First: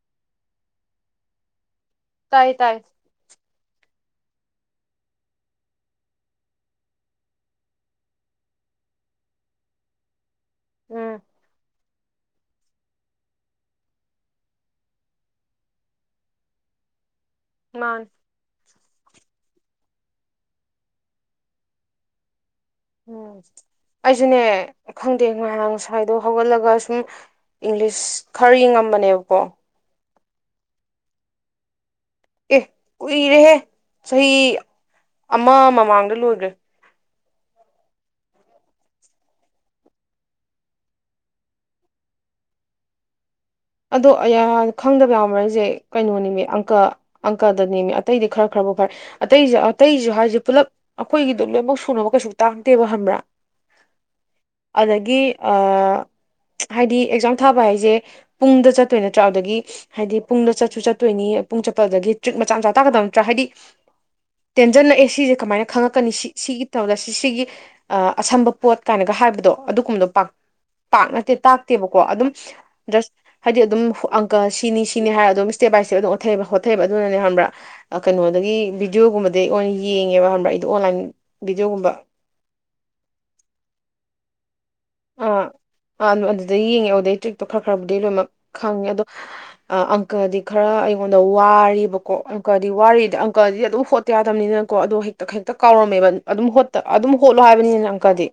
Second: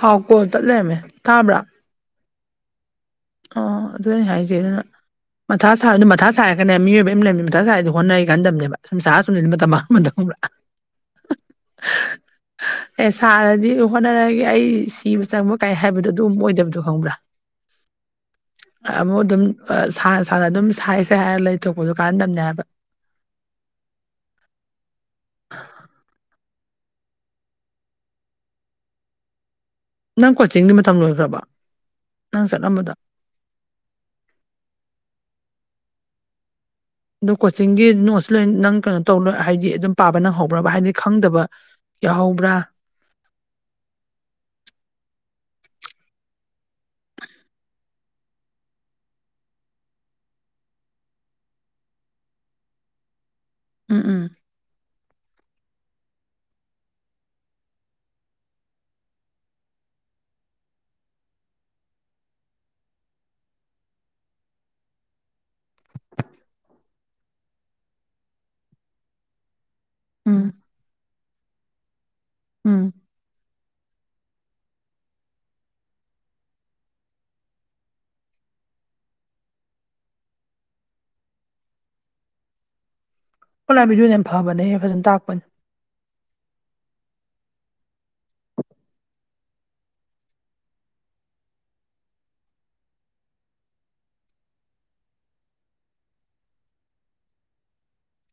ꯍꯥꯎꯀꯣ ꯇꯠ ꯂꯩꯔꯝꯃꯦ ꯊꯥꯕ꯭ꯔꯥ ꯇꯥꯏꯌꯦ ꯇꯥꯏꯌꯦ ꯑꯣ ꯑꯗꯨ ꯑꯩ ꯍꯥꯏꯖꯦ ꯑꯗꯨꯅ ꯃꯊꯥ ꯁꯥꯕ ꯑꯗꯨꯝ ꯃꯊꯥ ꯁꯥꯔꯒꯅꯦ ꯃꯤꯑꯣꯏꯕ ꯑꯃ ꯂꯩꯕꯅꯤ ꯃꯊꯥ ꯁꯥꯥꯏꯔꯤꯗꯤ ꯍꯣꯠꯅꯒꯦ ꯈꯟꯗꯝꯅꯦꯕ ꯁꯨꯝ ꯁꯥꯥ ꯁꯨꯝ ꯃꯇꯝ ꯃꯥꯡꯍꯟꯕꯗꯣ ꯈꯪꯕ꯭ꯔꯥ ꯎꯝ [unintelligible] ꯑꯦ ꯁꯥꯔꯗꯤ ꯍꯣꯠꯅꯔꯛꯑꯒꯦ ꯑꯩ ꯁꯤꯕ ꯆꯪꯕ ꯀꯥꯏ ꯍꯥꯏꯕꯗꯣ ꯑꯗꯨꯝ ꯑꯣꯏꯗꯕꯗꯣ ꯈꯪꯕ꯭ꯔꯥ ꯃꯥꯥꯟꯅꯦ ꯑꯃꯨꯛ ꯑꯗꯨꯝ ꯁꯥꯅ ꯁꯥꯟꯅ ꯑꯗꯨꯝ ꯁꯥꯏ ꯁꯥꯏ ꯍꯥꯏꯔꯒ ꯂꯩꯊꯣꯛꯄꯗꯨ ꯀꯥꯟꯅꯗꯕꯅꯦ ꯍꯥꯏꯕ ꯎꯝ ꯑꯩꯁꯨꯅꯦ ꯈꯪꯗꯦ ꯉꯔꯥꯡ ꯉꯁꯥꯏꯗꯣ ꯍꯧꯒꯠꯂꯒ ꯁꯨꯝ ꯏꯪꯂꯤꯁ ꯈꯔꯒꯤ ꯉꯝꯕꯅꯦꯕꯀꯣ ꯅꯪ ꯀꯣꯆꯤꯡꯗꯤ ꯃꯇꯝ ꯂꯣꯏꯈ꯭ꯔꯕ ꯅꯪ ꯑꯦ ꯆꯠꯂꯝꯕꯗꯣ ꯀꯨꯏꯔꯦꯍꯦ ꯆꯍꯤ ꯑꯃ ꯃꯃꯥꯡꯗ ꯂꯣꯏꯈ꯭ꯔꯦ ꯑꯗꯨ ꯀꯣꯆꯤꯡꯒꯤ ꯅꯣꯠꯁꯨ ꯂꯣꯏꯅ ꯅꯪ ꯀꯩꯅꯣ ꯇꯧ ꯍꯥꯏꯗꯤ ꯑꯗꯨꯝ ꯄꯥꯕ ꯅꯪꯍꯧꯕ꯭ꯔꯕꯥ ꯍꯥꯏꯗꯤ ꯈꯪꯗꯕ ꯌꯥꯎꯍꯧꯕ꯭ꯔꯥ ꯑꯗꯣ [unintelligible] ꯈꯪꯗꯕ ꯌꯥꯝꯃꯔꯤꯁꯦ ꯀꯩꯅꯣꯅꯤꯕ ꯑꯪꯀ ꯑꯪꯀꯗꯅꯦꯃꯦ ꯑꯇꯩꯗꯤ ꯈꯔ ꯈꯔꯐꯥꯎ ꯈꯔ ꯑꯇꯩꯁꯨ ꯑꯇꯩꯁꯨ ꯍꯥꯏꯁꯦ ꯄꯨꯂꯞ ꯑꯩꯈꯣꯏꯒꯤꯗꯣ ꯂꯣꯏꯅꯃꯛ ꯁꯨꯅꯕ ꯀꯩꯁꯨ ꯇꯥꯡꯗꯦꯕ ꯈꯪꯕ꯭ꯔꯥ ꯎꯝ ꯎꯝ ꯑꯗꯒꯤ ꯑ ꯍꯥꯏꯗꯤ ꯑꯦꯛꯖꯥꯝ ꯊꯥꯕ ꯍꯥꯏꯁꯦ ꯄꯨꯡꯗ ꯆꯠꯇꯣꯏ ꯅꯠꯇ꯭ꯔꯥꯗꯒꯤ ꯍꯥꯏꯗꯤ ꯄꯨꯡꯗ ꯆꯠꯁꯨ ꯆꯠꯇꯣꯏꯅꯤ ꯄꯨꯡ ꯆꯠꯄꯗꯗꯤ ꯇ꯭ꯔꯤꯛ ꯃꯆꯥ ꯃꯆꯥ ꯇꯥꯛꯀꯗꯕ ꯅꯠꯇ꯭ꯔꯥ ꯍꯥꯏꯗꯤ ꯇꯦꯟꯖꯜꯂꯛꯑꯦ ꯁꯤꯁꯦ ꯀꯃꯥꯏꯅ ꯈꯪꯉꯛꯀꯅꯤ ꯁꯤ ꯁꯤꯒꯤ ꯇꯧꯗ ꯁꯤ ꯁꯤꯒꯤ ꯑꯁꯝꯕ ꯄꯣꯠ ꯀꯥꯏꯅꯒ ꯍꯥꯏꯕꯗꯣ ꯑꯗꯨꯒꯨꯝꯕ ꯎꯝ ꯄꯥꯛ ꯅꯠꯇꯦ ꯇꯥꯛꯇꯦꯕꯀꯣ ꯑꯗꯨꯝ ꯎꯝ ꯖꯁ ꯍꯥꯏꯗꯤ ꯑꯗꯨꯝ ꯑꯪꯀꯜ ꯁꯤꯅꯤ ꯁꯤꯅꯤ ꯍꯥꯏꯔ ꯑꯗꯨꯝ ꯁ꯭ꯇꯦ ꯁꯇꯦ ꯑꯗꯨꯝ ꯑꯣꯠꯩꯕ ꯍꯣꯠꯑꯕ ꯑꯗꯨꯅꯅꯦ ꯈꯕ꯭ꯔꯥ ꯀꯩꯅꯣꯗꯒꯤ ꯚꯤꯗꯤꯑꯣꯒꯨꯝꯕꯗꯤ ꯑꯣ ꯑꯣꯏꯅ ꯌꯦꯡꯉꯦꯕ ꯍꯕ꯭ꯔꯥ ꯑꯩꯗꯣ ꯑꯣꯟꯂꯥꯏꯟ ꯚꯤꯗꯤꯑꯣꯒꯨꯝꯕ ꯑꯣꯂꯥꯕꯤꯗꯨ ꯌꯥꯝ ꯐꯕꯅꯦꯍꯦ ꯐꯖꯅ ꯇꯥꯛꯄꯅꯦ ꯑ ꯑꯗꯨꯗꯩ ꯌꯦꯡꯉꯦ ꯑꯗꯨꯗꯩ ꯇ꯭ꯔꯤꯛꯇꯣ ꯈꯔ ꯈꯔꯕꯨꯗꯤ ꯂꯣꯏꯅꯃꯛ ꯈꯪꯉꯦ ꯑꯗꯣ ꯑꯪꯀꯜꯗꯤ ꯈꯔ ꯑꯩꯉꯣꯟꯗ ꯋꯥꯔꯤꯕꯀꯣ ꯑꯪꯀꯗꯤ ꯋꯥ ꯔꯤꯗꯤ ꯑꯪꯀꯜꯗꯤ ꯑꯗꯨꯝ ꯍꯣꯠ ꯌꯥꯗꯕꯅꯤꯅꯀꯣ ꯑꯗꯣ ꯍꯦꯛꯇ ꯍꯦꯛꯇ ꯀꯥꯎꯔꯝꯃꯦꯕ ꯑꯗꯨꯝ ꯑꯗꯨꯝ ꯍꯣꯠꯂꯣ ꯍꯥꯏꯕꯅꯤꯅ ꯑꯪꯀꯗꯤ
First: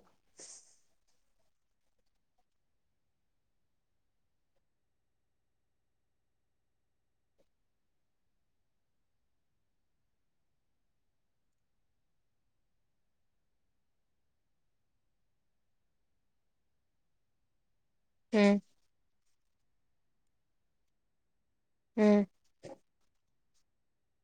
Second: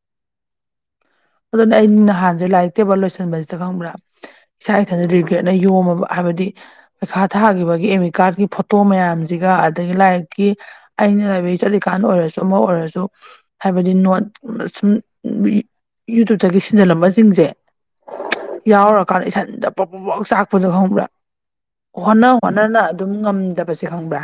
ꯑꯗꯨꯅ ꯑꯩꯩꯅ ꯅꯍꯥꯟꯁꯦ ꯂꯥꯏꯔꯤꯛ ꯇꯦꯕꯜ ꯂꯣꯏꯁꯟꯕꯁꯤꯗ ꯈꯪꯕ꯭ꯔꯥ ꯏꯁꯥ ꯏꯊꯟꯗ ꯔꯤꯒ꯭ꯔꯦꯠꯅ ꯌꯣꯝꯃꯕ ꯍꯥꯏꯕꯗꯤ ꯄꯩꯈꯥ ꯊꯥꯒꯤꯈꯤꯕꯒꯤ ꯑꯃꯤꯠ ꯀꯥꯔꯠꯀꯤ ꯐꯣꯇꯣ ꯃꯌꯥꯝꯁꯤꯒ ꯑꯗꯒꯤ ꯂꯥꯏꯔꯤꯛꯀꯤ ꯑꯩꯅ ꯂꯥꯏꯕ꯭ꯔꯦꯔꯤ ꯆꯠꯂꯤꯀꯥꯟꯗ ꯑꯣꯏꯔꯁꯨ ꯑꯃ ꯑꯣꯏꯔꯁꯨ ꯍꯥꯏꯕꯗꯤ ꯅꯣꯠ ꯁꯨꯝ- ꯌꯨꯇꯨꯕꯇꯒꯤ ꯁꯤꯟꯖꯜꯂꯝꯕ ꯁꯤꯡꯁꯦ- ꯑꯝ ꯌꯥꯎꯔꯀꯥꯟꯗ ꯏꯁꯥꯏꯊꯟꯗ ꯄ꯭ꯔꯣꯛ ꯄ꯭ꯔꯣꯛ ꯆꯥꯛꯄꯗ ꯈꯪꯕ꯭ꯔꯥ ꯎꯝ ꯍꯣꯠꯅꯧ ꯍꯣꯠꯟꯅ ꯑꯗꯨꯝ ꯉꯝꯗꯕꯁꯦ ꯈꯪꯕ꯭ꯔꯥ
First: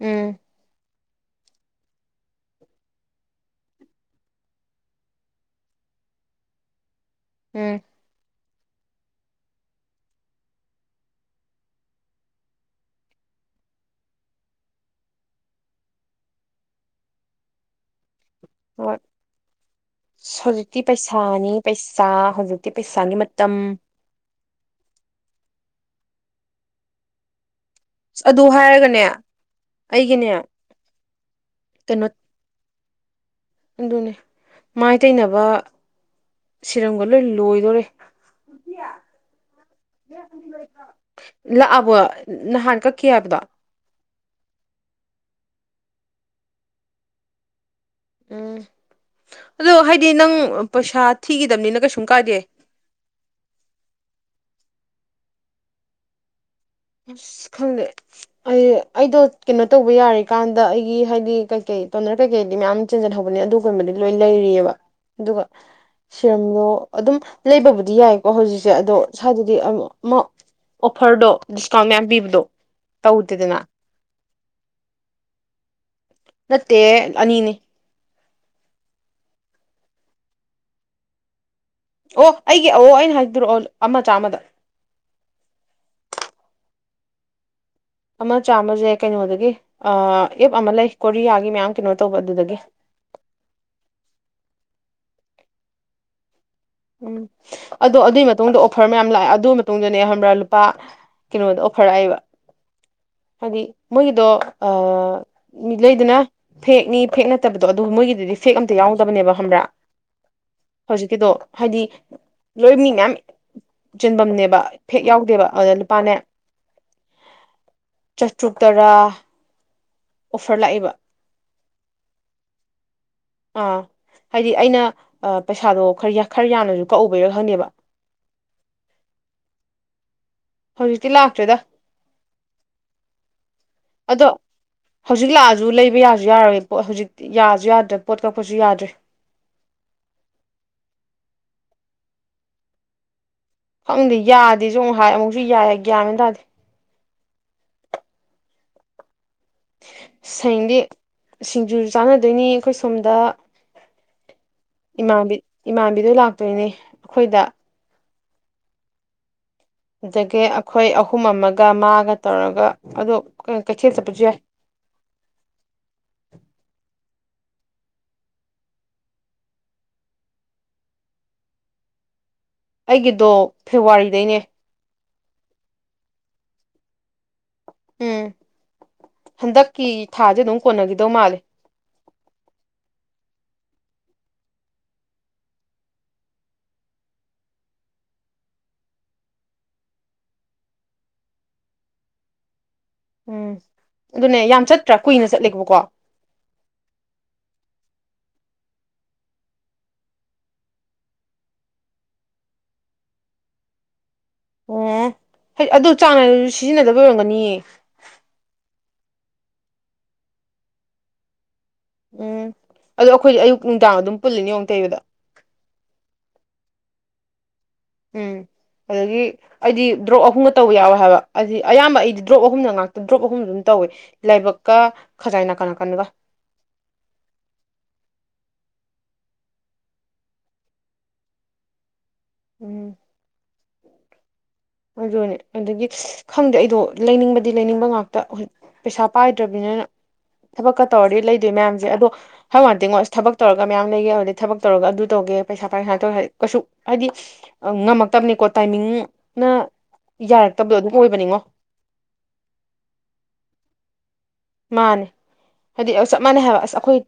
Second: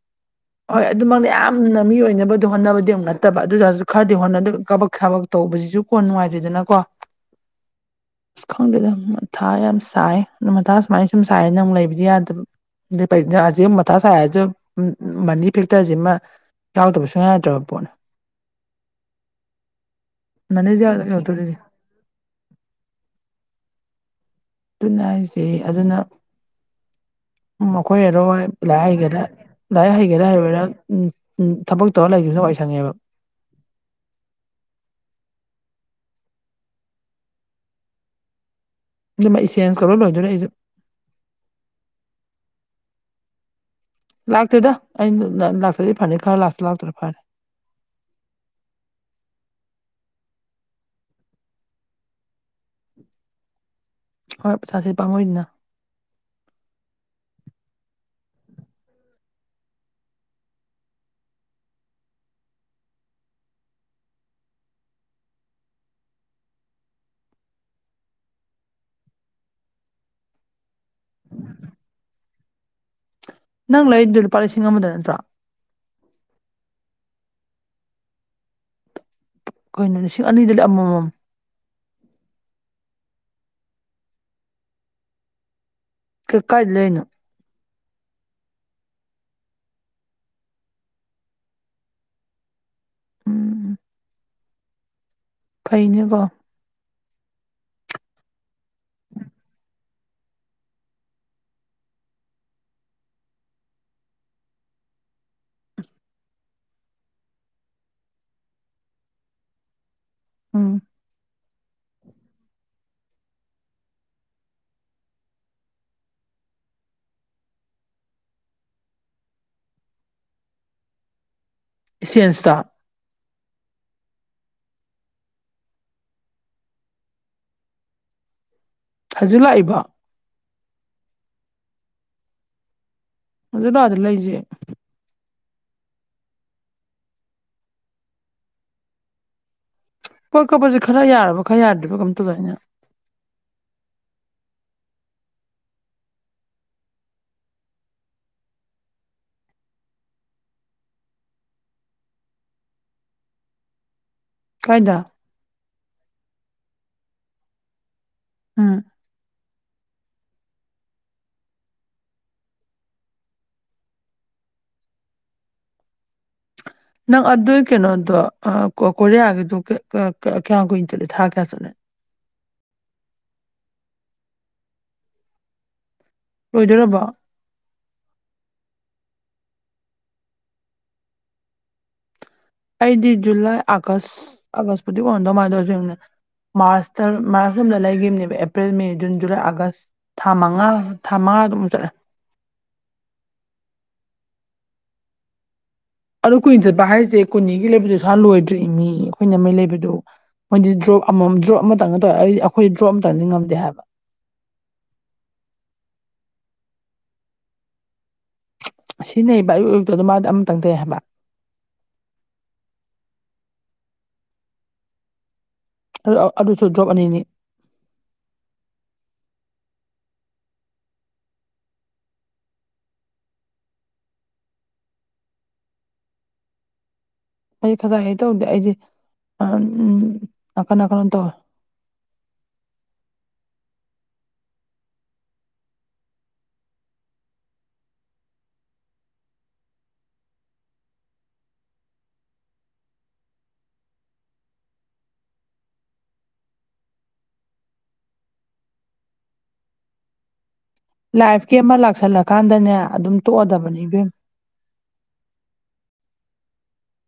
ꯎꯝ ꯍꯣꯏ ꯑꯗꯨꯃꯛꯅ ꯌꯥꯝꯅ ꯃꯤ ꯑꯣꯏꯅꯕꯗꯤ ꯍꯣꯠꯅꯕꯗꯤ ꯑꯃꯨꯛ ꯅꯠꯇꯕ ꯑꯗꯨ ꯇꯥꯔꯁꯨ ꯈꯔꯗꯤ ꯍꯣꯠꯅꯗ ꯀꯕꯛ ꯁꯥꯕꯛ ꯇꯧꯕꯁꯤꯁꯨ ꯀꯣꯟ ꯅꯨꯡꯉꯥꯏꯇꯦꯗꯅ ꯀꯣ ꯎꯝ ꯑꯁ ꯈꯪꯗꯦꯗ ꯃꯊꯥ ꯌꯥꯝ ꯁꯥꯏ ꯑꯗꯨ ꯃꯊꯥ ꯁꯨꯃꯥꯏꯅ ꯁꯨꯝ ꯁꯥꯏꯌꯦ ꯅ ꯑꯃꯨꯛ ꯂꯩꯕꯗꯤ ꯌꯥꯗꯕ ꯍꯧꯖꯤꯛ ꯃꯊꯥ ꯁꯥꯏꯁꯨꯦ ꯃꯅꯤ ꯐꯦꯛꯇꯔꯁꯤꯃ ꯌꯥꯎꯗꯕꯁꯨꯨꯡꯌꯥ ꯌꯥꯗ꯭ꯔꯕ ꯄꯣꯠꯅꯤ ꯍꯣꯏ ꯃꯅꯤꯁꯦ ꯍꯧꯖꯤꯛꯇꯤ ꯌꯥꯎꯗꯣꯔꯤꯅꯤ ꯄꯩꯁꯥꯅꯤ ꯄꯩꯁꯥ ꯆꯥ ꯍꯧꯖꯤꯛꯇꯤ ꯄꯩꯁꯥꯒꯤ ꯃꯇꯝ ꯑꯗꯨꯅ ꯍꯥꯏꯁꯦ ꯑꯗꯨꯅ ꯃꯈꯣꯏ ꯑꯁ ꯑꯔꯣꯏ ꯑꯗꯨ ꯂꯥꯏ ꯍꯥꯏꯔꯒꯅꯦ ꯍꯩꯒꯦꯗ ꯂꯥꯏꯔꯤꯛ ꯍꯩꯒꯦꯔꯥ ꯑꯩꯒꯤꯅꯦ ꯍꯩꯔꯣꯏꯔꯥ ꯎꯝ ꯊꯕꯛ ꯀꯩꯅꯣ ꯇꯧꯔꯒ ꯂꯩꯈꯤꯕꯗꯨꯅ ꯋꯥꯏ ꯁꯪꯉꯦꯕ ꯑꯗꯨꯅꯦ ꯃꯥꯏ ꯇꯩꯅꯕ ꯁꯤꯔꯝꯒ ꯂꯣꯏ ꯂꯣꯏꯗꯣꯔꯦ ꯑꯗꯨ [unintelligible] ꯂꯣꯏꯗꯧꯔꯦ ꯑꯩꯁꯨ ꯂꯥꯛꯑꯕꯣ ꯅꯍꯥꯟ ꯀꯛꯈꯤ ꯍꯥꯏꯕꯗꯣ ꯂꯥꯛꯇꯦꯗ ꯑꯩꯅ ꯂꯥꯛꯇ꯭ꯔꯗꯤ ꯐꯅꯤ ꯈꯟꯂ ꯂꯥꯛꯁꯨ ꯂꯥꯛꯇꯔꯦ ꯐꯔꯦ ꯎꯝ ꯑꯗꯣ ꯍꯥꯏꯗꯤ ꯅꯪ ꯄꯩꯁꯥ ꯊꯤꯈꯤꯗꯕꯅꯤꯅ ꯀꯩꯁꯨꯝ ꯀꯥꯏꯗꯦ ꯍꯣꯏ ꯄꯩꯁꯥꯁꯦ ꯄꯥꯃꯣꯏꯗꯅ ꯑꯁ ꯈꯪꯗꯦ ꯑꯩ ꯑꯩꯗꯣ ꯀꯩꯅꯣ ꯇꯧꯕ ꯌꯥꯔꯤꯀꯥꯟꯗ ꯑꯩꯒꯤ ꯍꯥꯏꯗꯤ ꯀꯩꯀꯩ ꯇꯣꯅꯔ ꯀꯩꯀꯩꯗꯤ ꯃꯌꯥꯝ ꯆꯦꯟꯖꯟꯍꯧꯕꯅꯤ ꯑꯗꯨꯒꯨꯝꯕꯗꯤ ꯂꯣꯏ ꯂꯩꯔꯤꯑꯕ ꯑꯗꯨꯒ ꯁꯤꯔꯝꯗꯣ ꯑꯗꯨꯝ ꯂꯩꯕꯕꯨꯗꯤ ꯌꯥꯏꯀꯣ ꯍꯧꯖꯤꯛꯁꯦ ꯑꯗꯣ ꯏ꯭ꯋꯥꯏꯗꯗꯤ ꯑꯃ ꯑꯣꯐꯔꯗꯣ ꯗꯤꯁꯀꯥꯎꯟ ꯃꯌꯥꯝ ꯄꯤꯕꯗꯣ ꯇꯧꯗꯦꯗꯅ ꯅꯪ ꯂꯩꯔꯤꯗ ꯂꯨꯄꯥ ꯂꯤꯁꯤꯡ ꯑꯃꯗ ꯅꯠꯇ꯭ꯔꯣ ꯅꯠꯇꯦ ꯑꯅꯤꯅꯦ ꯑꯩꯈꯣꯏꯅ ꯂꯤꯁꯤꯡ ꯑꯅꯤꯗꯨꯗꯤ ꯑꯃꯃꯝ ꯑꯣ ꯑꯩꯒꯤ ꯑ ꯑꯩꯅ ꯍꯥꯏꯕꯤꯔꯛꯑꯣ ꯑꯃ ꯆꯥꯝꯃꯗ ꯀꯩ ꯀꯥꯏꯗ ꯂꯩꯅꯣ ꯑꯃ ꯆꯥꯝꯃꯁꯦ ꯀꯩꯅꯣꯗꯒꯤ ꯑꯦꯞ ꯑꯃ ꯂꯩ ꯀꯣꯔꯤꯌꯥꯒꯤ ꯃꯌꯥꯝ ꯀꯩꯅꯣ ꯇꯧꯕ ꯑꯗꯨꯗꯒꯤ ꯎꯝ ꯐꯩꯅꯤꯀꯣ ꯎꯝ ꯑꯗꯣ ꯑꯗꯨꯒꯤ ꯃꯇꯨꯡꯗ ꯑꯣꯐꯔ ꯃꯌꯥꯝ ꯂꯥꯛꯑꯦ ꯑꯗꯨꯒꯤ ꯃꯇꯨꯡꯗꯅꯦ ꯈꯕ꯭ꯔꯥ ꯂꯨꯄꯥ ꯀꯩꯅꯣꯗ ꯑꯣꯐꯔ ꯂꯥꯛꯑꯦꯕ ꯍꯥꯏꯗꯤ ꯃꯣꯏꯒꯤꯗꯣ ꯑ [unintelligible] ꯐꯦꯛꯅꯤ ꯐꯦꯛ ꯅꯠꯇꯕꯗꯣ ꯑꯗꯨ ꯃꯣꯏꯒꯤꯗꯨꯗꯤ ꯐꯦꯛ ꯑꯝꯇ ꯌꯥꯎꯗꯕꯅꯦꯕ ꯈꯡꯕ꯭ꯔꯥ ꯎꯝ ꯍꯧꯖꯤꯛꯀꯤꯗꯣ ꯍꯥꯏꯗꯤ ꯂꯣꯏ ꯃꯤ ꯃꯌꯥꯝ ꯆꯤꯟꯐꯝꯅꯦꯕ ꯐꯦꯛ ꯌꯥꯎꯗꯦꯕ ꯑꯗꯨꯗ ꯂꯨꯄꯥꯅꯦ ꯆꯥꯇ꯭ꯔꯨꯛ ꯇꯔꯥ ꯑꯣꯐꯔ ꯂꯥꯛꯑꯦꯕ ꯏꯁꯦꯟ꯭ꯁꯇꯣ ꯑꯥ ꯍꯥꯏꯗꯤ ꯑꯩꯅ ꯄꯩꯁꯥꯗꯣ ꯈꯔ ꯈꯔ ꯌꯥꯝꯅꯁꯨ ꯀꯛꯎꯕꯩꯔꯁꯨ ꯈꯪꯗꯦꯕ ꯊꯥꯖꯤꯜꯂꯛꯏꯕ ꯍꯧꯖꯤꯛꯇꯤ ꯂꯥꯛꯇ꯭ꯔꯦꯗ ꯑꯗꯨ ꯂ ꯑꯗꯨ ꯑꯗꯣ ꯂꯩꯁꯦ ꯍꯧꯖꯤꯛ ꯂꯥꯛꯑꯁꯨ ꯂꯩꯕ ꯌꯥꯁꯨ ꯌꯥꯔꯔꯣꯏ ꯄꯣꯠ ꯍꯧꯖꯤꯛꯇꯤ ꯌꯥꯁꯨ ꯌꯥꯗ꯭ꯔꯦ ꯄꯣꯠ ꯀꯛꯄꯁꯨ ꯌꯥꯗ꯭ꯔꯦ ꯄꯣꯠ ꯀꯛꯄꯁꯦ ꯈꯔ ꯌꯥꯔꯕ ꯈꯔ ꯌꯥꯗꯔꯤꯕ ꯀꯝꯧꯗꯣ ꯑꯅ ꯈꯪꯗꯦ ꯌꯥꯗꯦꯁꯨ ꯑꯃꯨꯛ ꯍꯥꯏ ꯑꯃꯨꯛꯁꯨ ꯌꯥꯏ ꯒꯌꯥꯃꯤ ꯇꯥꯔꯗꯤ ꯁꯌꯦꯦꯡꯗꯤ ꯁꯤꯡꯖꯨ ꯆꯥꯟꯅꯗꯣꯏꯅꯤ ꯑꯩꯈꯣꯏ ꯁꯣꯝꯗ ꯀꯥꯏꯗ ꯏꯃꯥꯟꯕꯤꯗꯨ ꯂꯥꯛꯇꯣꯏꯅꯦ ꯑꯩꯈꯣꯏꯗ ꯎꯝ ꯑꯗꯒꯤ ꯑꯩꯈꯣꯏ ꯑꯍꯨꯝ ꯑꯃꯒ ꯃꯥꯒ ꯇꯧꯔꯒ ꯑꯗꯨꯗꯣ ꯀꯩꯊꯦꯜ ꯆꯠꯄꯁꯨ ꯌꯥꯏ ꯅꯪ ꯑꯗꯨꯒꯤ ꯀꯩꯅꯣꯗꯣ ꯀꯣꯔꯤꯌꯥꯒꯤꯗꯣ ꯀꯌꯥ ꯀꯨꯏꯅ ꯆꯠꯂꯤꯦ ꯊꯥ ꯀꯌꯥ ꯆꯠꯂꯅ ꯑꯩꯒꯤꯗꯣ ꯐꯦꯕꯋꯥꯔꯤꯗꯩꯅꯦ ꯂꯣꯏꯗꯣꯏꯔꯕꯣ ꯎꯝ ꯍꯟꯗꯛꯀꯤ ꯊꯥꯁꯦ ꯑꯗꯨꯝ ꯀꯣꯟꯅꯈꯤꯗꯧ ꯃꯥꯜꯂꯦ ꯑꯩꯗꯤ ꯖꯨꯂꯥꯏ ꯑꯥꯒꯁ ꯑꯥꯒꯁꯄꯨꯗꯤ ꯑꯣꯏꯝꯗꯧꯃꯥꯏꯅ ꯇꯧꯔꯁꯨ ꯌꯦꯡꯅꯦ ꯃꯥꯔꯁꯇ ꯃꯥꯔ ꯂꯂ April May June July August ꯊꯥ ꯃꯉꯥ ꯊꯥ ꯃꯉꯥ ꯑꯗꯨꯝ ꯆꯠꯂꯦ ꯎꯝ ꯑꯗꯨꯅꯦ ꯌꯥꯝ ꯆꯠꯇ꯭ꯔꯥ ꯀꯨꯏꯅ ꯆꯠꯂꯦꯕꯀꯣ ꯑꯗꯨ ꯀꯨꯏꯟ ꯆꯠꯄ ꯍꯥꯏꯁꯦ ꯀꯨꯟꯅꯤꯒꯤ ꯂꯩꯕꯗꯨ ꯁ ꯂꯣꯏꯗ꯭ꯔ ꯏ ꯃꯤ ꯑꯩꯈꯣꯏꯅ ꯃꯩ ꯂꯩꯕꯗꯨ ꯃꯣꯏꯗꯤ ꯗ꯭ꯔꯣꯞ ꯑꯃꯃꯝ ꯗ꯭ꯔꯣꯞ ꯑꯃꯇꯪꯅ ꯇꯧꯔꯦ ꯑꯩꯗꯤ ꯑꯩꯈꯣꯏꯗꯤ ꯗ꯭ꯔꯣꯞ ꯑꯃꯇꯪꯗꯤ ꯉꯝꯗꯦ ꯍꯥꯏꯕ ꯑꯣ ꯍꯥꯏ ꯑꯗꯨ ꯆꯥꯡ ꯅꯥ ꯁꯤꯖꯤꯟꯅꯗꯕ ꯑꯣꯏꯔꯝꯒꯅꯤꯌꯦ ꯁꯤꯅꯦꯩꯕ ꯑꯌꯨ ꯑꯌꯨꯛꯇꯨꯗ ꯃꯥꯗꯤ ꯑꯝꯇ ꯇꯪꯊꯩ ꯍꯥꯏꯕ ꯎꯝ ꯑꯗꯣ ꯑꯩꯈꯣꯏꯗꯤ ꯑꯌꯨꯛ ꯅꯨꯡꯗꯥꯡ ꯑꯗꯨꯝ ꯄꯨꯜꯂꯤꯅꯤ ꯌꯦꯡꯉꯛ ꯇꯩꯕꯗ ꯑꯗꯨꯁꯨ ꯗ꯭ꯔꯣꯞ ꯑꯅꯤꯅꯤ ꯎꯝ ꯑꯗꯨꯗꯒꯤ ꯑꯩꯗꯤ ꯗ꯭ꯔꯣꯞ ꯑꯍꯨꯝꯒ ꯇꯧꯕ ꯌꯥꯎꯋꯦ ꯍꯥꯏꯕ ꯍꯥꯏꯗꯤ ꯑꯌꯥꯝꯕ ꯑꯩꯗꯤ ꯗ꯭ꯔꯣꯞ ꯑꯍꯨꯝꯅ ꯉꯥꯛꯇ ꯗ꯭ꯔꯣꯞ ꯑꯍꯨꯝ ꯑꯗꯨꯝ ꯇꯧꯋꯦ ꯂꯥꯏꯕꯛꯀ ꯈꯖꯥꯏ ꯅꯥ ꯀꯅꯥ ꯅꯥꯀꯟꯒ ꯑꯩ ꯈꯖꯥꯏ ꯍ ꯇꯧꯗꯦ ꯑꯩꯗꯤ ꯎꯝ ꯅꯥꯀꯟ ꯅꯥꯀꯟ ꯇꯧꯋꯦ ꯎꯝ [unintelligible] ꯑꯗꯨꯅꯦ ꯑꯗꯒꯤ ꯈꯪꯗꯦ ꯑꯩꯗꯣ ꯂꯩꯅꯤꯡꯕꯗꯤ ꯂꯩꯅꯤꯡꯕ ꯉꯥꯛꯇ ꯄꯩꯁꯥ ꯄꯥꯏꯗ꯭ꯔꯕꯅꯤꯅ ꯊꯕꯛꯀ ꯇꯧꯔꯗꯤ ꯂꯩꯗꯣꯏ ꯃꯌꯥꯝꯁꯦ ꯑꯗꯣ ꯍꯥꯏ ꯉꯇꯦꯉꯣꯁ ꯊꯛ ꯇꯧꯔꯒ ꯃꯌꯥꯝ ꯂꯩꯌꯦꯦ ꯑꯗꯨꯗꯩ ꯊꯕꯛ ꯇꯧꯔ ꯑꯗꯨ ꯇꯧꯒꯦ ꯄꯩꯁꯥ ꯄꯥꯏꯁꯥ ꯇꯧꯔꯒꯗꯤ ꯀꯩꯁꯨ ꯍꯥꯏꯗꯤ ꯑ ꯉꯝꯃꯛꯇꯕꯅꯦꯀꯣ ꯇꯥꯏꯃꯤꯡꯅ ꯌꯥꯔꯛꯇꯕꯗꯣ ꯑꯗꯨ ꯂꯥꯏꯐꯀꯤ ꯑꯃ ꯂꯥꯛꯁꯜꯂꯀꯥꯟꯗꯅꯦ ꯑꯗꯨꯝ ꯇꯣꯛꯑꯗꯕꯅꯦ ꯏꯕꯦꯝ ꯃꯥꯅꯦ ꯍꯥꯏꯗꯤ ꯆꯞ ꯃꯥꯟꯅꯩ ꯍꯥꯏꯕ ꯑꯁ ꯑꯩꯈꯣꯏ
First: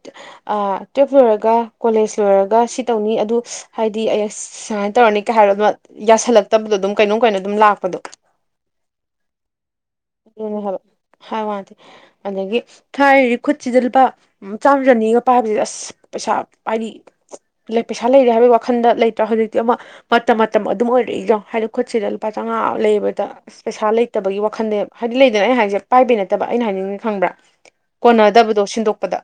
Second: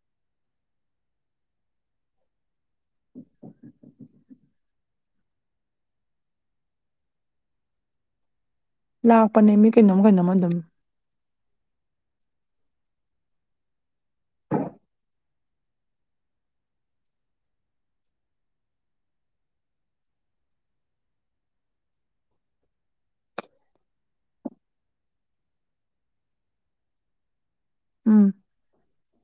ꯇꯨꯋꯜꯐ ꯂꯣꯏꯔꯒ ꯀꯣꯂꯦꯖ ꯂꯣꯏꯔꯒ ꯁꯤ ꯇꯧꯅꯤ ꯑꯗꯨ ꯍꯥꯏꯗꯤ ꯑꯩꯁ ꯁꯨꯃꯥꯏꯅ ꯇꯧꯔꯅꯤ ꯀꯩ ꯍꯥꯏꯕꯗꯨ ꯌꯥꯁꯜꯂꯛꯇꯕꯗꯣ ꯑꯗꯨꯝ ꯀꯩꯅꯣꯝ ꯀꯩꯅꯣ ꯑꯗꯨꯝ ꯂꯥꯛꯄꯗꯣ ꯂꯥꯛꯄꯅꯦ ꯃꯤ ꯀꯩꯅꯣꯝ ꯀꯩꯅꯣꯝꯃ ꯑꯗꯨꯝ ꯑꯗꯨꯅꯦ ꯍꯥꯏꯕ ꯍꯥꯏ ꯋꯥꯗꯤꯦ ꯑꯗꯒꯤ ꯊꯥꯏꯔꯤ ꯈꯨꯠꯁꯤꯗꯜꯄꯥ ꯆꯥꯝꯃ ꯆꯅꯤꯒ ꯄꯥꯏꯕꯕꯁꯤꯦ ꯑꯁ ꯄꯩꯁꯥ ꯍꯥꯏꯗꯤ ꯄꯩꯁꯥ ꯂꯩꯔꯦ ꯍꯥꯏꯕꯒꯤ ꯋꯥꯈꯟꯗ ꯂꯩꯇ꯭ꯔꯥ ꯍꯧꯖꯤꯛꯇꯤ ꯑꯃ ꯃꯇꯝ ꯃꯇꯝ ꯑꯗꯨꯝ ꯑꯣꯏꯔꯛꯏꯖꯣ ꯍꯥꯏꯗꯤ ꯈꯨꯠꯁꯤꯗ ꯂꯨꯄꯥ ꯆꯥꯝꯃꯉꯥ ꯂꯩꯕꯗ ꯑ ꯄꯩꯁꯥ ꯂꯩꯇꯕꯒꯤ ꯋꯥꯈꯟꯗꯦ ꯍꯥꯏꯗꯤ ꯂꯩꯗꯅ ꯑꯩꯅ ꯍꯥꯏꯁꯦ ꯄꯥꯏꯕꯩ ꯅꯠꯇꯕ ꯑꯩꯅ ꯍꯥꯏꯅꯤꯡꯉ ꯐꯪꯕ꯭ꯔꯥ ꯎꯝ ꯀꯣꯟꯅꯗꯕꯗꯣ ꯁꯤꯟꯗꯣꯛꯄꯗ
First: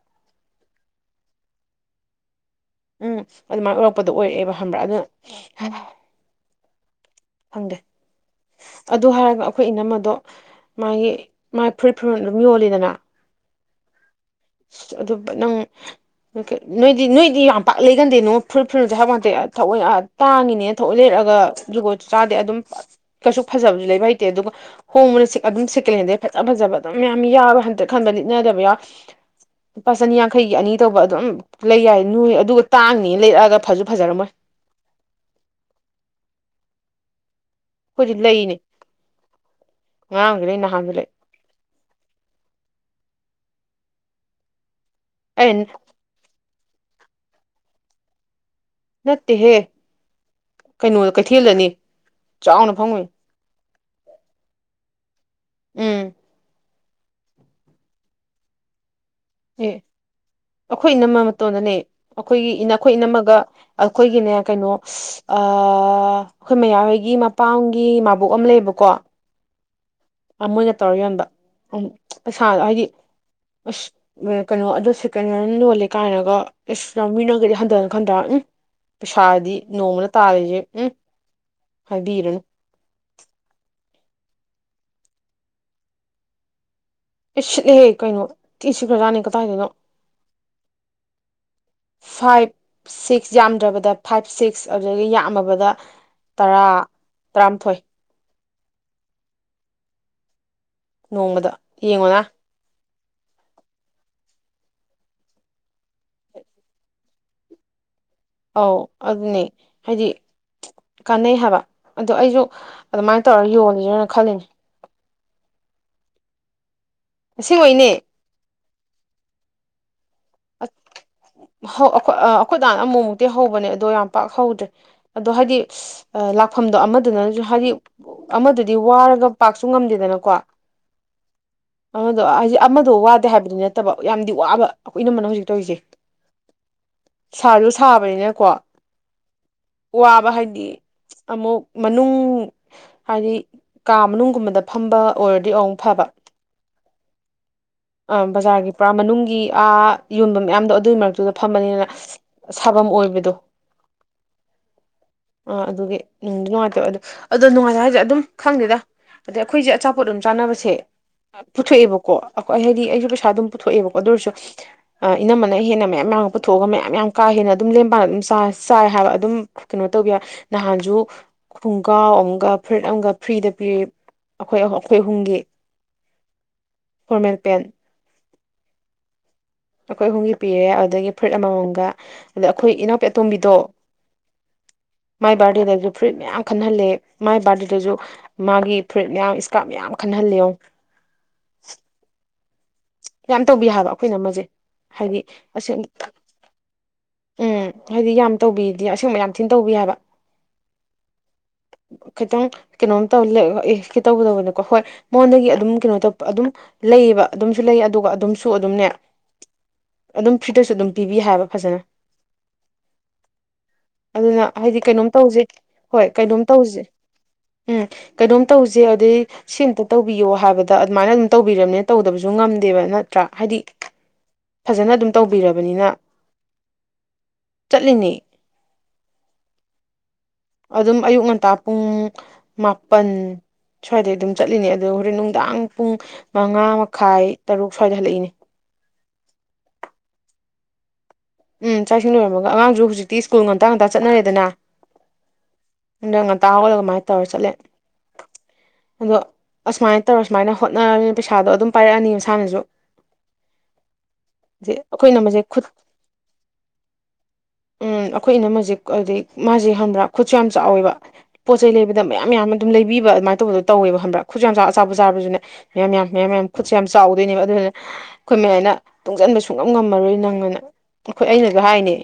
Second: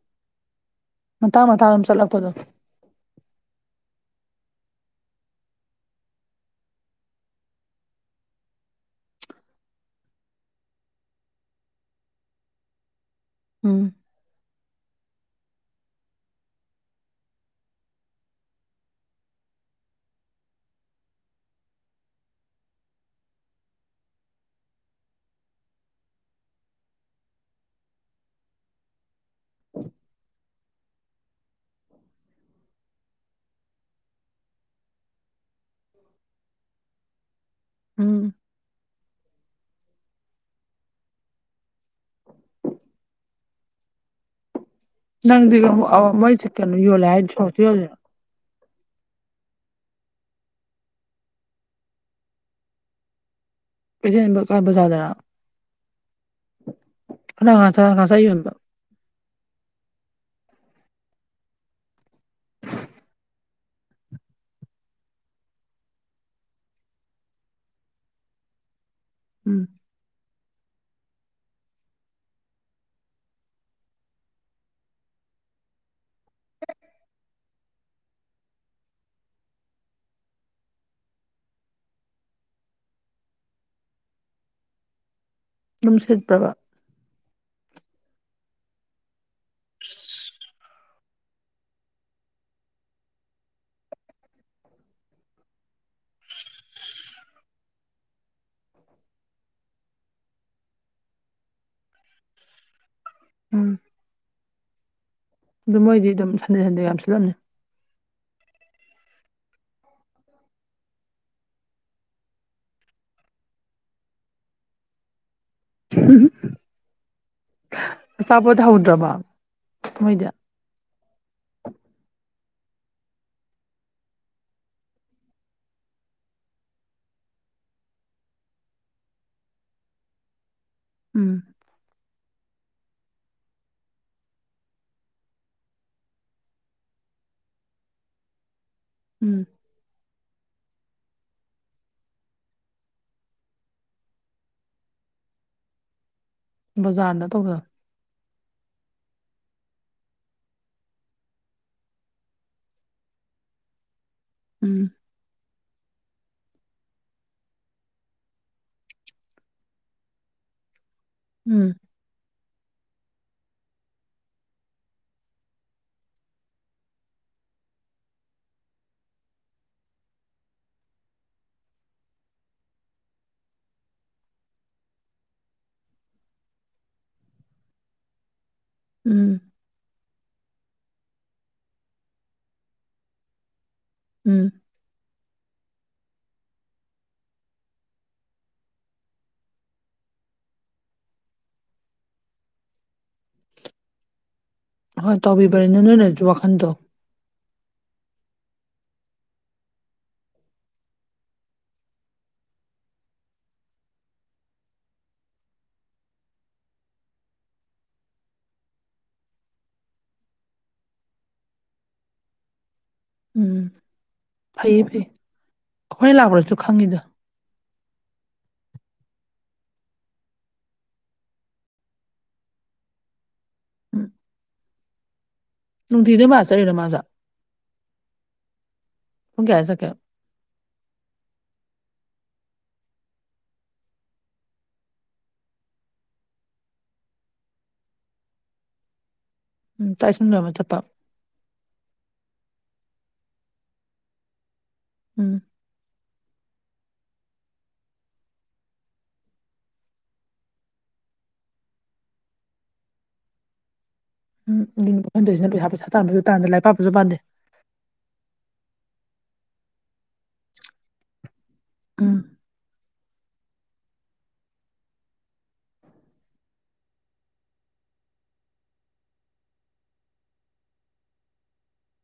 ꯃꯇꯥꯡ ꯃꯇꯊꯥꯡ ꯑꯃ ꯆꯠꯂꯛꯄꯗꯣ ꯎꯝ ꯑꯗꯨꯃꯥꯏꯅ ꯑꯣꯏꯔꯛꯄꯗꯣ ꯑꯣꯏꯔꯛꯑꯦꯕ ꯈꯪꯕ꯭ꯔꯥ ꯑꯗꯨꯅ ꯐꯪꯗꯦ ꯑꯗꯨ ꯍꯥꯏꯔꯒ ꯑꯩꯈꯣꯏ ꯏꯅꯝꯃꯗꯣ ꯃꯥꯒꯤ ꯃꯥꯥꯏ ꯐꯨꯔꯤꯠ ꯐꯨꯔꯃ ꯑꯗꯨꯝ ꯌꯣꯜꯂꯤꯗꯅ ꯎꯝ ꯑꯗꯨ ꯅꯪ ꯑꯣꯀꯦ ꯅꯣꯏꯗꯤ ꯅꯣꯏꯗꯤ ꯌꯥꯝ ꯄꯥꯛ ꯂꯩꯒꯟꯗꯦꯅꯣ ꯐꯨꯔꯤꯠ ꯐꯨꯔꯤꯜꯁꯦ ꯍꯥꯏꯕꯄ ꯉꯥꯟꯇꯦ ꯊꯑꯣꯏ ꯇꯥꯡꯉꯤꯅꯦꯅ ꯊꯣꯛꯑ ꯂꯩꯔꯛꯑꯒ ꯖꯨꯒꯣꯁꯨ ꯆꯥꯗꯦ ꯑꯗꯨꯝ ꯀꯩꯁꯨ ꯐꯖꯕꯁꯨ ꯂꯩꯕ ꯍꯩꯇꯦ ꯑꯗꯨꯒ ꯍꯣꯡꯕꯅ ꯑꯗꯨꯝ ꯁꯦꯀꯦꯟ ꯍꯦꯟꯗꯩ ꯐꯖ ꯐꯖꯕ ꯑꯗꯨꯝ ꯃꯌꯥꯝ ꯌꯥꯕ ꯍꯟ ꯈꯟꯕ ꯂꯤꯠꯅꯗꯕ ꯌꯥꯎꯏ ꯂꯨꯄꯥ ꯆꯅꯤꯌꯥꯡꯈꯩꯒꯤ ꯑꯅꯤ ꯇꯧꯕ ꯑꯗꯨꯝ ꯂꯩ ꯌꯥꯏ ꯅꯣꯏ ꯑꯗꯨꯒ ꯇꯥꯡꯅꯤꯅ ꯂꯩꯔꯛꯑꯒ ꯐꯁꯨ ꯐꯖꯔꯝꯃꯣꯏ [inaudible] ꯑꯩꯈꯣꯏꯗꯤꯛ ꯎꯝ ꯂꯩꯅꯦ ꯉꯔꯥꯡꯁꯤ ꯂꯩꯩ ꯅꯍꯥꯟꯁꯤ ꯂꯩꯩ ꯑꯦ ꯅꯪꯗꯤ ꯃꯩꯁꯤ ꯀꯩꯅꯣ ꯌꯣꯜꯂꯦ ꯍꯥꯏꯗꯤ ꯁꯣꯔꯇ ꯌꯣꯜꯂꯤꯣꯏꯣ ꯅꯠꯇꯦꯍꯦ ꯀꯩꯅꯣꯗ ꯀꯩꯊꯦꯜꯗꯅꯤ ꯆꯥꯎꯅ ꯐꯪꯉꯨꯏ ꯀꯩꯁꯦꯟꯕ ꯀꯥꯕꯖꯥꯗꯅ ꯎꯝ ꯀꯅꯥ ꯉ ꯉꯥ ꯌꯣꯟꯕ ꯑꯦ [inaudible] ꯑꯩꯈꯣꯏ ꯏꯅꯝꯃ ꯃꯇꯣꯟꯗꯅꯦ ꯑꯩꯈꯣꯏꯒꯤ ꯏꯈꯣꯏ ꯏꯅꯝꯃꯒ ꯑꯩꯈꯣꯏꯒꯤꯅꯦ ꯀꯩꯅꯣ ꯑꯩꯈꯣꯏ ꯃꯌꯥꯍꯣꯏꯒꯤ ꯃꯄꯥꯝꯒꯤ ꯃꯕꯣꯛ ꯑꯃ ꯂꯩꯌꯦꯕꯀꯣ ꯎꯝ ꯃꯣꯏꯅ ꯇꯧꯔ ꯌꯣꯟꯕ ꯎꯝ ꯄꯩꯁꯥ ꯍꯥꯏꯗꯤ ꯑꯁ ꯀꯩꯅꯣ ꯑꯗꯣ ꯁꯦꯀꯦꯟ ꯍꯦꯟ ꯂꯣꯜꯂꯦ ꯀꯥꯏꯅꯒ ꯑꯁ ꯅ ꯃꯤ ꯅꯪꯒꯗꯤ ꯍꯟꯊꯅ ꯈꯟꯊꯔꯛꯅꯤ ꯄꯁꯥꯗꯤ ꯅꯣꯡꯃꯅ ꯇꯥꯔꯦꯁꯦ ꯎꯝ ꯍꯥꯏꯕꯤꯔꯅ ꯅꯨꯡꯁꯤꯠꯄ꯭ꯔꯕ ꯑꯦ ꯁꯤꯠꯂꯦ ꯀꯩꯅꯣ ꯇꯤ ꯁꯤꯈ꯭ꯔꯖꯥꯠꯅꯤ ꯀꯗꯥꯏꯗꯅꯣ ꯐꯥꯏꯚ ꯁꯤꯛꯁ ꯌꯥꯝꯗ꯭ꯔꯕꯗ ꯐꯥꯏꯚ ꯁꯤꯛꯁ ꯑꯗꯨꯗꯒꯤ ꯌꯥꯝꯃꯕꯗ ꯇꯔꯥ ꯇꯔꯥꯃꯥꯊꯣꯏ ꯅꯣꯡꯃꯗ ꯌꯦꯡꯉꯣꯅ ꯎꯝ ꯑꯗꯨ ꯃꯣꯏꯗꯤ ꯑꯗꯨꯝ ꯁꯟꯗꯦ ꯁꯟꯗꯦ ꯌꯥꯝ ꯁꯤꯜꯂꯝꯅꯤ ꯑꯧ ꯑꯗꯨꯅꯦ ꯍꯥꯏꯗꯤ ꯀꯥꯟꯅꯩ ꯍꯥꯏꯕ ꯑꯗ ꯑꯩꯁꯨ ꯑꯗꯨꯃꯥꯏꯅ ꯇꯧꯔ ꯌꯣꯜꯂꯤꯁꯅ ꯈꯜꯂꯤꯅꯦ ꯑꯁꯦꯡꯕꯩꯅꯦ ꯆꯕ ꯊ ꯍꯨꯗ꯭ꯔꯕ ꯍꯣꯏꯗ ꯑꯩ ꯑꯩꯈꯣꯏꯗꯥꯅ ꯑꯃꯨꯛ ꯃꯨꯛꯇꯤ ꯍꯧꯕꯅꯦ ꯑꯗꯣ ꯌꯥꯝ ꯄꯥꯛ ꯍꯧꯗ꯭ꯔꯦ ꯑꯗꯣ ꯍꯥꯏꯗꯤ ꯂꯥꯛꯐꯝꯗꯣ ꯑꯃꯗꯨꯅꯅꯁꯨ ꯍꯥꯏꯗꯤ ꯑꯃꯗꯨꯗꯤ ꯋꯥꯔꯒ ꯄꯥꯛꯁꯨ ꯉꯝꯗꯦꯗꯅꯀꯣ ꯎꯝ ꯑꯃꯗꯣ ꯍꯥꯏꯁꯦ ꯑꯃꯗꯣ ꯋꯥꯗꯦ ꯍꯥꯏꯕꯗꯨ ꯅꯠꯇꯕ ꯌꯥꯝꯗꯤ ꯋꯥꯕ ꯑꯩꯈꯣꯏ ꯏꯅꯃꯅ ꯍꯧꯖꯤꯛ ꯇꯧꯔꯤꯁꯦ ꯁꯥꯁꯨꯨ ꯁꯥꯕꯅꯤꯅꯀꯣ ꯎꯝ ꯋꯥꯕ ꯍꯥꯏꯗꯤ ꯑꯃꯨꯛ ꯃꯅꯨꯡ ꯍꯥꯏꯗꯤ ꯀꯥ ꯃꯅꯨꯡꯒꯨꯝꯕꯗ ꯐꯝꯕ ꯑꯣꯏꯔꯗꯤ ꯑꯨꯛ ꯐꯕ ꯕꯖꯥꯔꯅ ꯇꯧꯖꯦ ꯕꯖꯥꯔꯒꯤ ꯄꯨꯔꯥ ꯃꯅꯨꯡꯒꯤ ꯑꯥ ꯌꯣꯟꯕ ꯃꯌꯥꯝꯗꯣ ꯑꯗꯨꯏ ꯃꯔꯛꯇꯨꯗ ꯐꯃꯕꯅꯤꯅ ꯁꯥꯐꯝꯝ ꯑꯣꯏꯕꯗꯣ ꯎꯝ ꯑ ꯑꯗꯨꯒꯤ ꯅꯨꯡꯗꯤ ꯅꯨꯡꯉꯥꯏꯇꯕ ꯑꯗꯨ ꯑꯗꯣ ꯅꯨꯡꯉꯥꯏꯇ ꯍꯥꯏꯁꯦ ꯑꯗꯨꯝ ꯈꯪꯗꯦꯗ ꯑꯗꯩ ꯑꯩꯈꯣꯏꯁꯦ ꯑꯆꯥꯄꯣꯠ ꯑꯗꯨꯝ ꯆꯥꯅꯕꯁꯦ ꯎꯝ ꯄꯨꯊꯣꯛꯑꯦꯕꯀꯣ ꯑꯈꯣꯏ ꯑꯩ ꯍꯥꯏꯗꯤ ꯑꯩꯁꯨ ꯄꯩꯁꯥ ꯑꯗꯨꯝ ꯄꯨꯊꯣꯛꯑꯦꯕꯀꯣ ꯑꯗꯨ ꯑꯣꯏꯔꯁꯨ ꯏꯅꯝꯝꯅ ꯍꯦꯟꯅ ꯃꯌꯥꯝ ꯌꯥꯝꯅ ꯄꯨꯊꯣꯛꯑꯒ ꯃꯌꯥꯝ ꯌꯥꯝ ꯀꯥ ꯍꯦꯟꯅ ꯑꯗꯨꯝ ꯂꯦꯝꯕꯥꯅ ꯑꯗꯨꯝ ꯆ ꯆꯥꯏ ꯍꯥꯏꯕ ꯑꯗꯨꯝ ꯀꯩꯅꯣ ꯇꯧꯒꯦ ꯅꯍꯥꯟꯁꯨ ꯈꯨꯡꯒꯥꯎ ꯑꯃꯒ ꯐꯨꯔꯤꯠ ꯑꯃꯒ ꯐ꯭ꯔꯤꯗ ꯄꯤꯔꯤ ꯑꯩꯈꯣꯏ ꯑꯩꯈꯣꯏ ꯑꯍꯨꯝꯒꯤ ꯐꯣꯔꯃꯦꯜ ꯄꯦꯟ ꯎꯝ ꯑꯩꯈꯣꯏ ꯑꯍꯨꯝꯒꯤ ꯄꯤꯔꯦ ꯑꯗꯨꯗꯒꯤ ꯐꯨꯠ ꯑꯃꯃꯝꯒ ꯑꯗ ꯑꯩꯈꯣꯏ ꯏꯅꯥꯎꯄꯤ ꯑꯇꯣꯝꯕꯤꯗꯣ ꯎꯝ ꯃꯥꯏ ꯕꯥꯔꯗꯦꯗꯁꯨ ꯐ꯭ꯔꯨꯏꯠ ꯃꯌꯥꯝ ꯈꯟꯍꯜꯂꯦ ꯃꯥꯏ ꯕꯥꯔꯗꯦꯗꯁꯨ ꯃꯥꯒꯤ ꯐꯨꯔꯤꯠ ꯃꯌꯥꯝ ꯏꯁꯀꯥꯞ ꯃꯌꯥꯝ ꯈꯟꯍꯜꯂꯤꯉꯣ ꯌꯥꯝ ꯇꯧꯕꯤ ꯍꯥꯏꯕ ꯑꯩꯈꯣꯏꯅ ꯑꯃꯁꯦ ꯍꯣꯏ ꯇꯧꯕꯤꯕꯔꯦ ꯅꯪ ꯅꯣꯏ ꯂꯩꯔꯁꯨ ꯋꯥꯈꯟꯗꯣ ꯎꯝ ꯍꯥꯏꯗꯤ ꯌꯥꯝ ꯇꯧꯕꯤꯗꯤ ꯑꯁꯦꯡꯕ ꯌꯥꯝ ꯊꯤꯅ ꯇꯧꯕꯤ ꯍꯥꯏꯕ [unintelligible] ꯈꯤꯇꯪ ꯀꯩꯅꯣꯝ ꯇꯧ ꯑꯦ ꯀ ꯇꯧꯒꯗꯧꯕꯅꯦꯀꯣ ꯍꯣꯏ ꯃꯉꯣꯟꯗꯒꯤ ꯑꯗꯨꯝ ꯀꯩꯅꯣ ꯇꯧꯕ ꯑꯗꯨꯝ ꯂꯩꯌꯦꯕ ꯑꯗꯨꯝꯁꯨ ꯂꯩ ꯑꯗꯨꯒ ꯑꯗꯨꯝꯁꯨ ꯑꯗꯨꯝꯅꯦ ꯑꯗꯨꯝ ꯐ꯭ꯔꯤꯗꯁꯨ ꯑꯗꯨꯝ ꯄꯤꯕꯤ ꯍꯥꯏꯑꯕ ꯐꯖꯅ ꯎꯝ ꯑꯗꯨꯅ ꯍꯥꯏꯗꯤ ꯐꯩꯌꯦ ꯐꯩ ꯀꯩꯅꯣꯝ ꯇꯧꯁꯤ ꯍꯣꯏ ꯑꯩꯈꯣꯏ ꯀꯩꯅꯣꯝ ꯂꯥꯛꯄꯗꯁꯨ ꯇꯧꯁꯤ ꯈꯪꯉꯤꯗ ꯎꯝ ꯀꯩꯅꯣꯝ ꯇꯧꯁꯦ ꯑꯗꯩ ꯁꯤ ꯑꯇ ꯇꯧꯕꯤꯌꯣ ꯍꯥꯏꯕꯗ ꯑꯗꯨꯃꯥꯏꯅ ꯑꯗꯨꯝ ꯇꯧꯕꯤꯔꯝꯅꯦ ꯇꯧꯗꯕꯁꯨ ꯉꯝꯗꯦꯕ ꯅꯠꯇ꯭ꯔꯥ ꯍꯥꯏꯗꯤ ꯎꯝ ꯐꯖꯅ ꯑꯗꯨꯝ ꯇꯧꯕꯤꯔꯕꯅꯤꯅ ꯅꯨꯡꯇꯤꯗ ꯃꯥ ꯆꯠꯂꯤꯔꯣ ꯃꯥꯁꯨ ꯆꯠꯂꯤꯅꯦ ꯄꯨꯡ ꯀꯌ ꯆꯠꯀꯦ ꯑꯗꯨꯝ ꯑꯌꯨꯛ ꯉꯟꯇꯥ ꯄꯨꯡ ꯃꯥꯄꯟ ꯁ꯭ꯋꯥꯏꯗꯩ ꯑꯗꯨꯝ ꯆꯠꯂꯤꯅꯦ ꯑꯗꯣ ꯍꯣꯔꯦꯟ ꯅꯨꯡꯗꯥꯡ ꯄꯨꯡ ꯃꯉꯥ ꯃꯈꯥꯏ ꯇꯔꯨꯛ ꯁ꯭ꯋꯥꯏꯗ ꯍꯜꯂꯛꯏꯅꯦ ꯎꯝ ꯇꯥꯏꯁꯨꯝꯗ ꯑꯃ ꯆꯠꯄ ꯎꯝ ꯆꯥꯛꯁꯤꯡ ꯂꯣꯏꯔꯝꯃꯒ ꯑꯉꯥꯡꯁꯨ ꯍꯧꯖꯤꯛꯇꯤ ꯁ꯭ꯀꯨꯜ ꯉꯟꯇ ꯉꯥꯛꯇꯥ ꯆꯠꯔꯦꯗꯅ ꯎꯝ ꯑꯗ ꯉꯟꯇꯥ ꯍꯧꯒꯠꯂꯒ ꯀꯃꯥꯏꯅ ꯇꯧꯔ ꯆꯠꯂꯦ ꯑꯗꯣ ꯑꯁꯨꯃꯥꯏꯅ ꯇꯧꯔ ꯁꯨꯃꯥꯏꯅ ꯍꯣꯠꯅꯔꯅꯤꯅ ꯄꯩꯁꯥꯗꯣ ꯑꯗꯨꯝ ꯄꯥꯏꯔꯛꯑꯅꯤ ꯃꯁꯥꯅꯁꯨ ꯎꯝ ꯑꯗꯩ ꯑꯩꯈꯣꯏꯅ ꯃꯁꯦ ꯌꯟꯗꯣꯏꯔꯤꯁꯤꯅ ꯈꯨꯠ ꯄꯩꯁꯥ ꯄꯩꯁꯥ ꯇꯥꯟꯕꯁꯨ ꯇꯥꯟꯗꯦ ꯂꯥꯏꯔꯤꯛ ꯄꯥꯛꯄꯁꯨ ꯄꯥꯟꯗꯦ ꯎꯝ ꯑꯩꯈꯣꯏ ꯏꯅ ꯃꯁꯤꯖꯤꯛ ꯍꯥꯏꯗꯤ ꯃꯥꯁꯤ ꯍꯪꯕ꯭ꯔꯥ ꯈꯨꯠꯁꯨ ꯌꯥꯝ ꯆꯥꯎꯋꯦꯕ ꯄꯣꯠ ꯆꯩ ꯂꯩꯕꯗ ꯎꯝ ꯃꯌꯥꯝ ꯌꯥꯝꯅ ꯑꯗꯨꯝ ꯂꯩꯕꯤꯕ ꯑꯗꯨꯃꯥꯏꯅ ꯇꯧꯕꯗ ꯇꯧꯋꯦꯕ ꯈꯕ꯭ꯔꯥ ꯈꯨꯠꯁꯨ ꯌꯥꯝ ꯑ ꯆꯆꯥꯕ ꯆꯥꯔꯁꯤꯅ ꯃꯌꯥꯝ ꯃꯌꯥꯝ ꯃꯌꯥꯝ ꯃꯌꯥꯝ ꯈꯨꯠꯁꯨꯦ ꯌꯥꯝ ꯆꯥꯎꯗꯣꯏꯅꯦꯕ ꯑꯗꯨꯗꯨꯅ ꯑꯩꯈꯣꯏ ꯃꯌꯥꯝꯅ ꯇꯨꯡꯁꯤꯟꯕ ꯁꯨꯡꯉꯝ ꯉꯝꯃꯔꯣꯏ ꯅꯪꯅ ꯑꯩꯈꯣꯏ ꯑꯩꯅꯁꯨ ꯍꯥꯏꯅꯤ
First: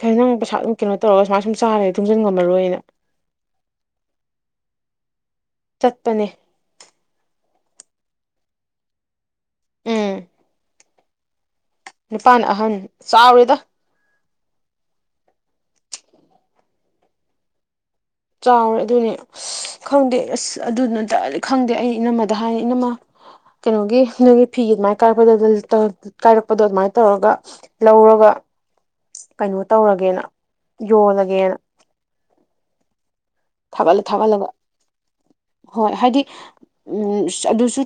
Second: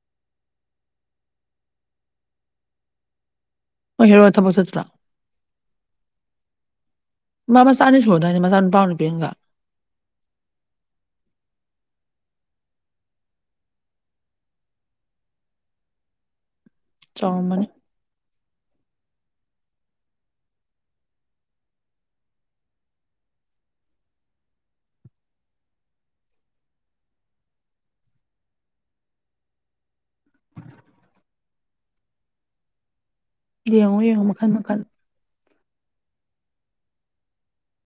ꯈꯔ ꯅꯪ ꯄꯁꯥ ꯑꯗꯨꯝ ꯀꯩꯅꯣ ꯇꯧꯔꯒ ꯁꯨꯃꯥꯏ ꯁꯨꯝ ꯆꯥꯔꯦꯨꯡꯟ ꯉꯝꯃꯔꯣꯏꯅ ꯍꯣꯏ ꯍꯦꯔꯣꯒ ꯊꯕꯛ ꯆꯠꯇ꯭ꯔꯣ ꯆꯠꯄꯅꯦ ꯃꯥ ꯃꯆꯥꯅꯤ ꯁꯨꯗꯅꯤ ꯃꯆꯥ ꯅꯨꯄꯥ ꯅꯨꯄꯤꯦꯟꯒ ꯎꯝ ꯅꯤꯄꯥꯥꯟ ꯑꯍꯟ ꯆꯥꯎꯔꯤꯦꯗ ꯆꯣꯡꯃꯟ ꯆꯥꯎꯔꯦ ꯑꯗꯨꯅꯦ ꯈꯪꯗꯦ ꯑꯁ ꯑꯗꯨꯗꯨꯅ ꯇꯗꯤ ꯈꯪꯗꯦ ꯑꯩ ꯏꯅꯝꯃꯗ ꯍꯥꯏꯅ ꯏꯅꯝꯃ ꯀꯩꯅꯣꯒꯤ ꯅꯣꯏꯒꯤ ꯐꯤ ꯑꯗꯨꯃꯥꯏꯅ ꯀꯥꯏꯔꯛꯄꯗ ꯀꯥꯏꯔꯛꯄꯗꯣ ꯑꯗꯨꯃꯥꯏꯅ ꯇꯧꯔꯒ ꯂꯧꯔꯒ ꯀꯩꯅꯣ ꯇꯧꯔꯒꯦꯅ ꯌꯣꯜꯂꯒꯦꯅ ꯌꯦꯡꯉꯣ ꯊꯥꯒꯠꯂ ꯌꯦꯡꯉꯣ ꯊꯥꯒꯠꯂꯒ ꯃꯈꯟ ꯃꯈꯟ ꯍꯣꯏ ꯍꯥꯏꯗꯤ ꯎꯝ ꯑꯗꯨꯁꯨ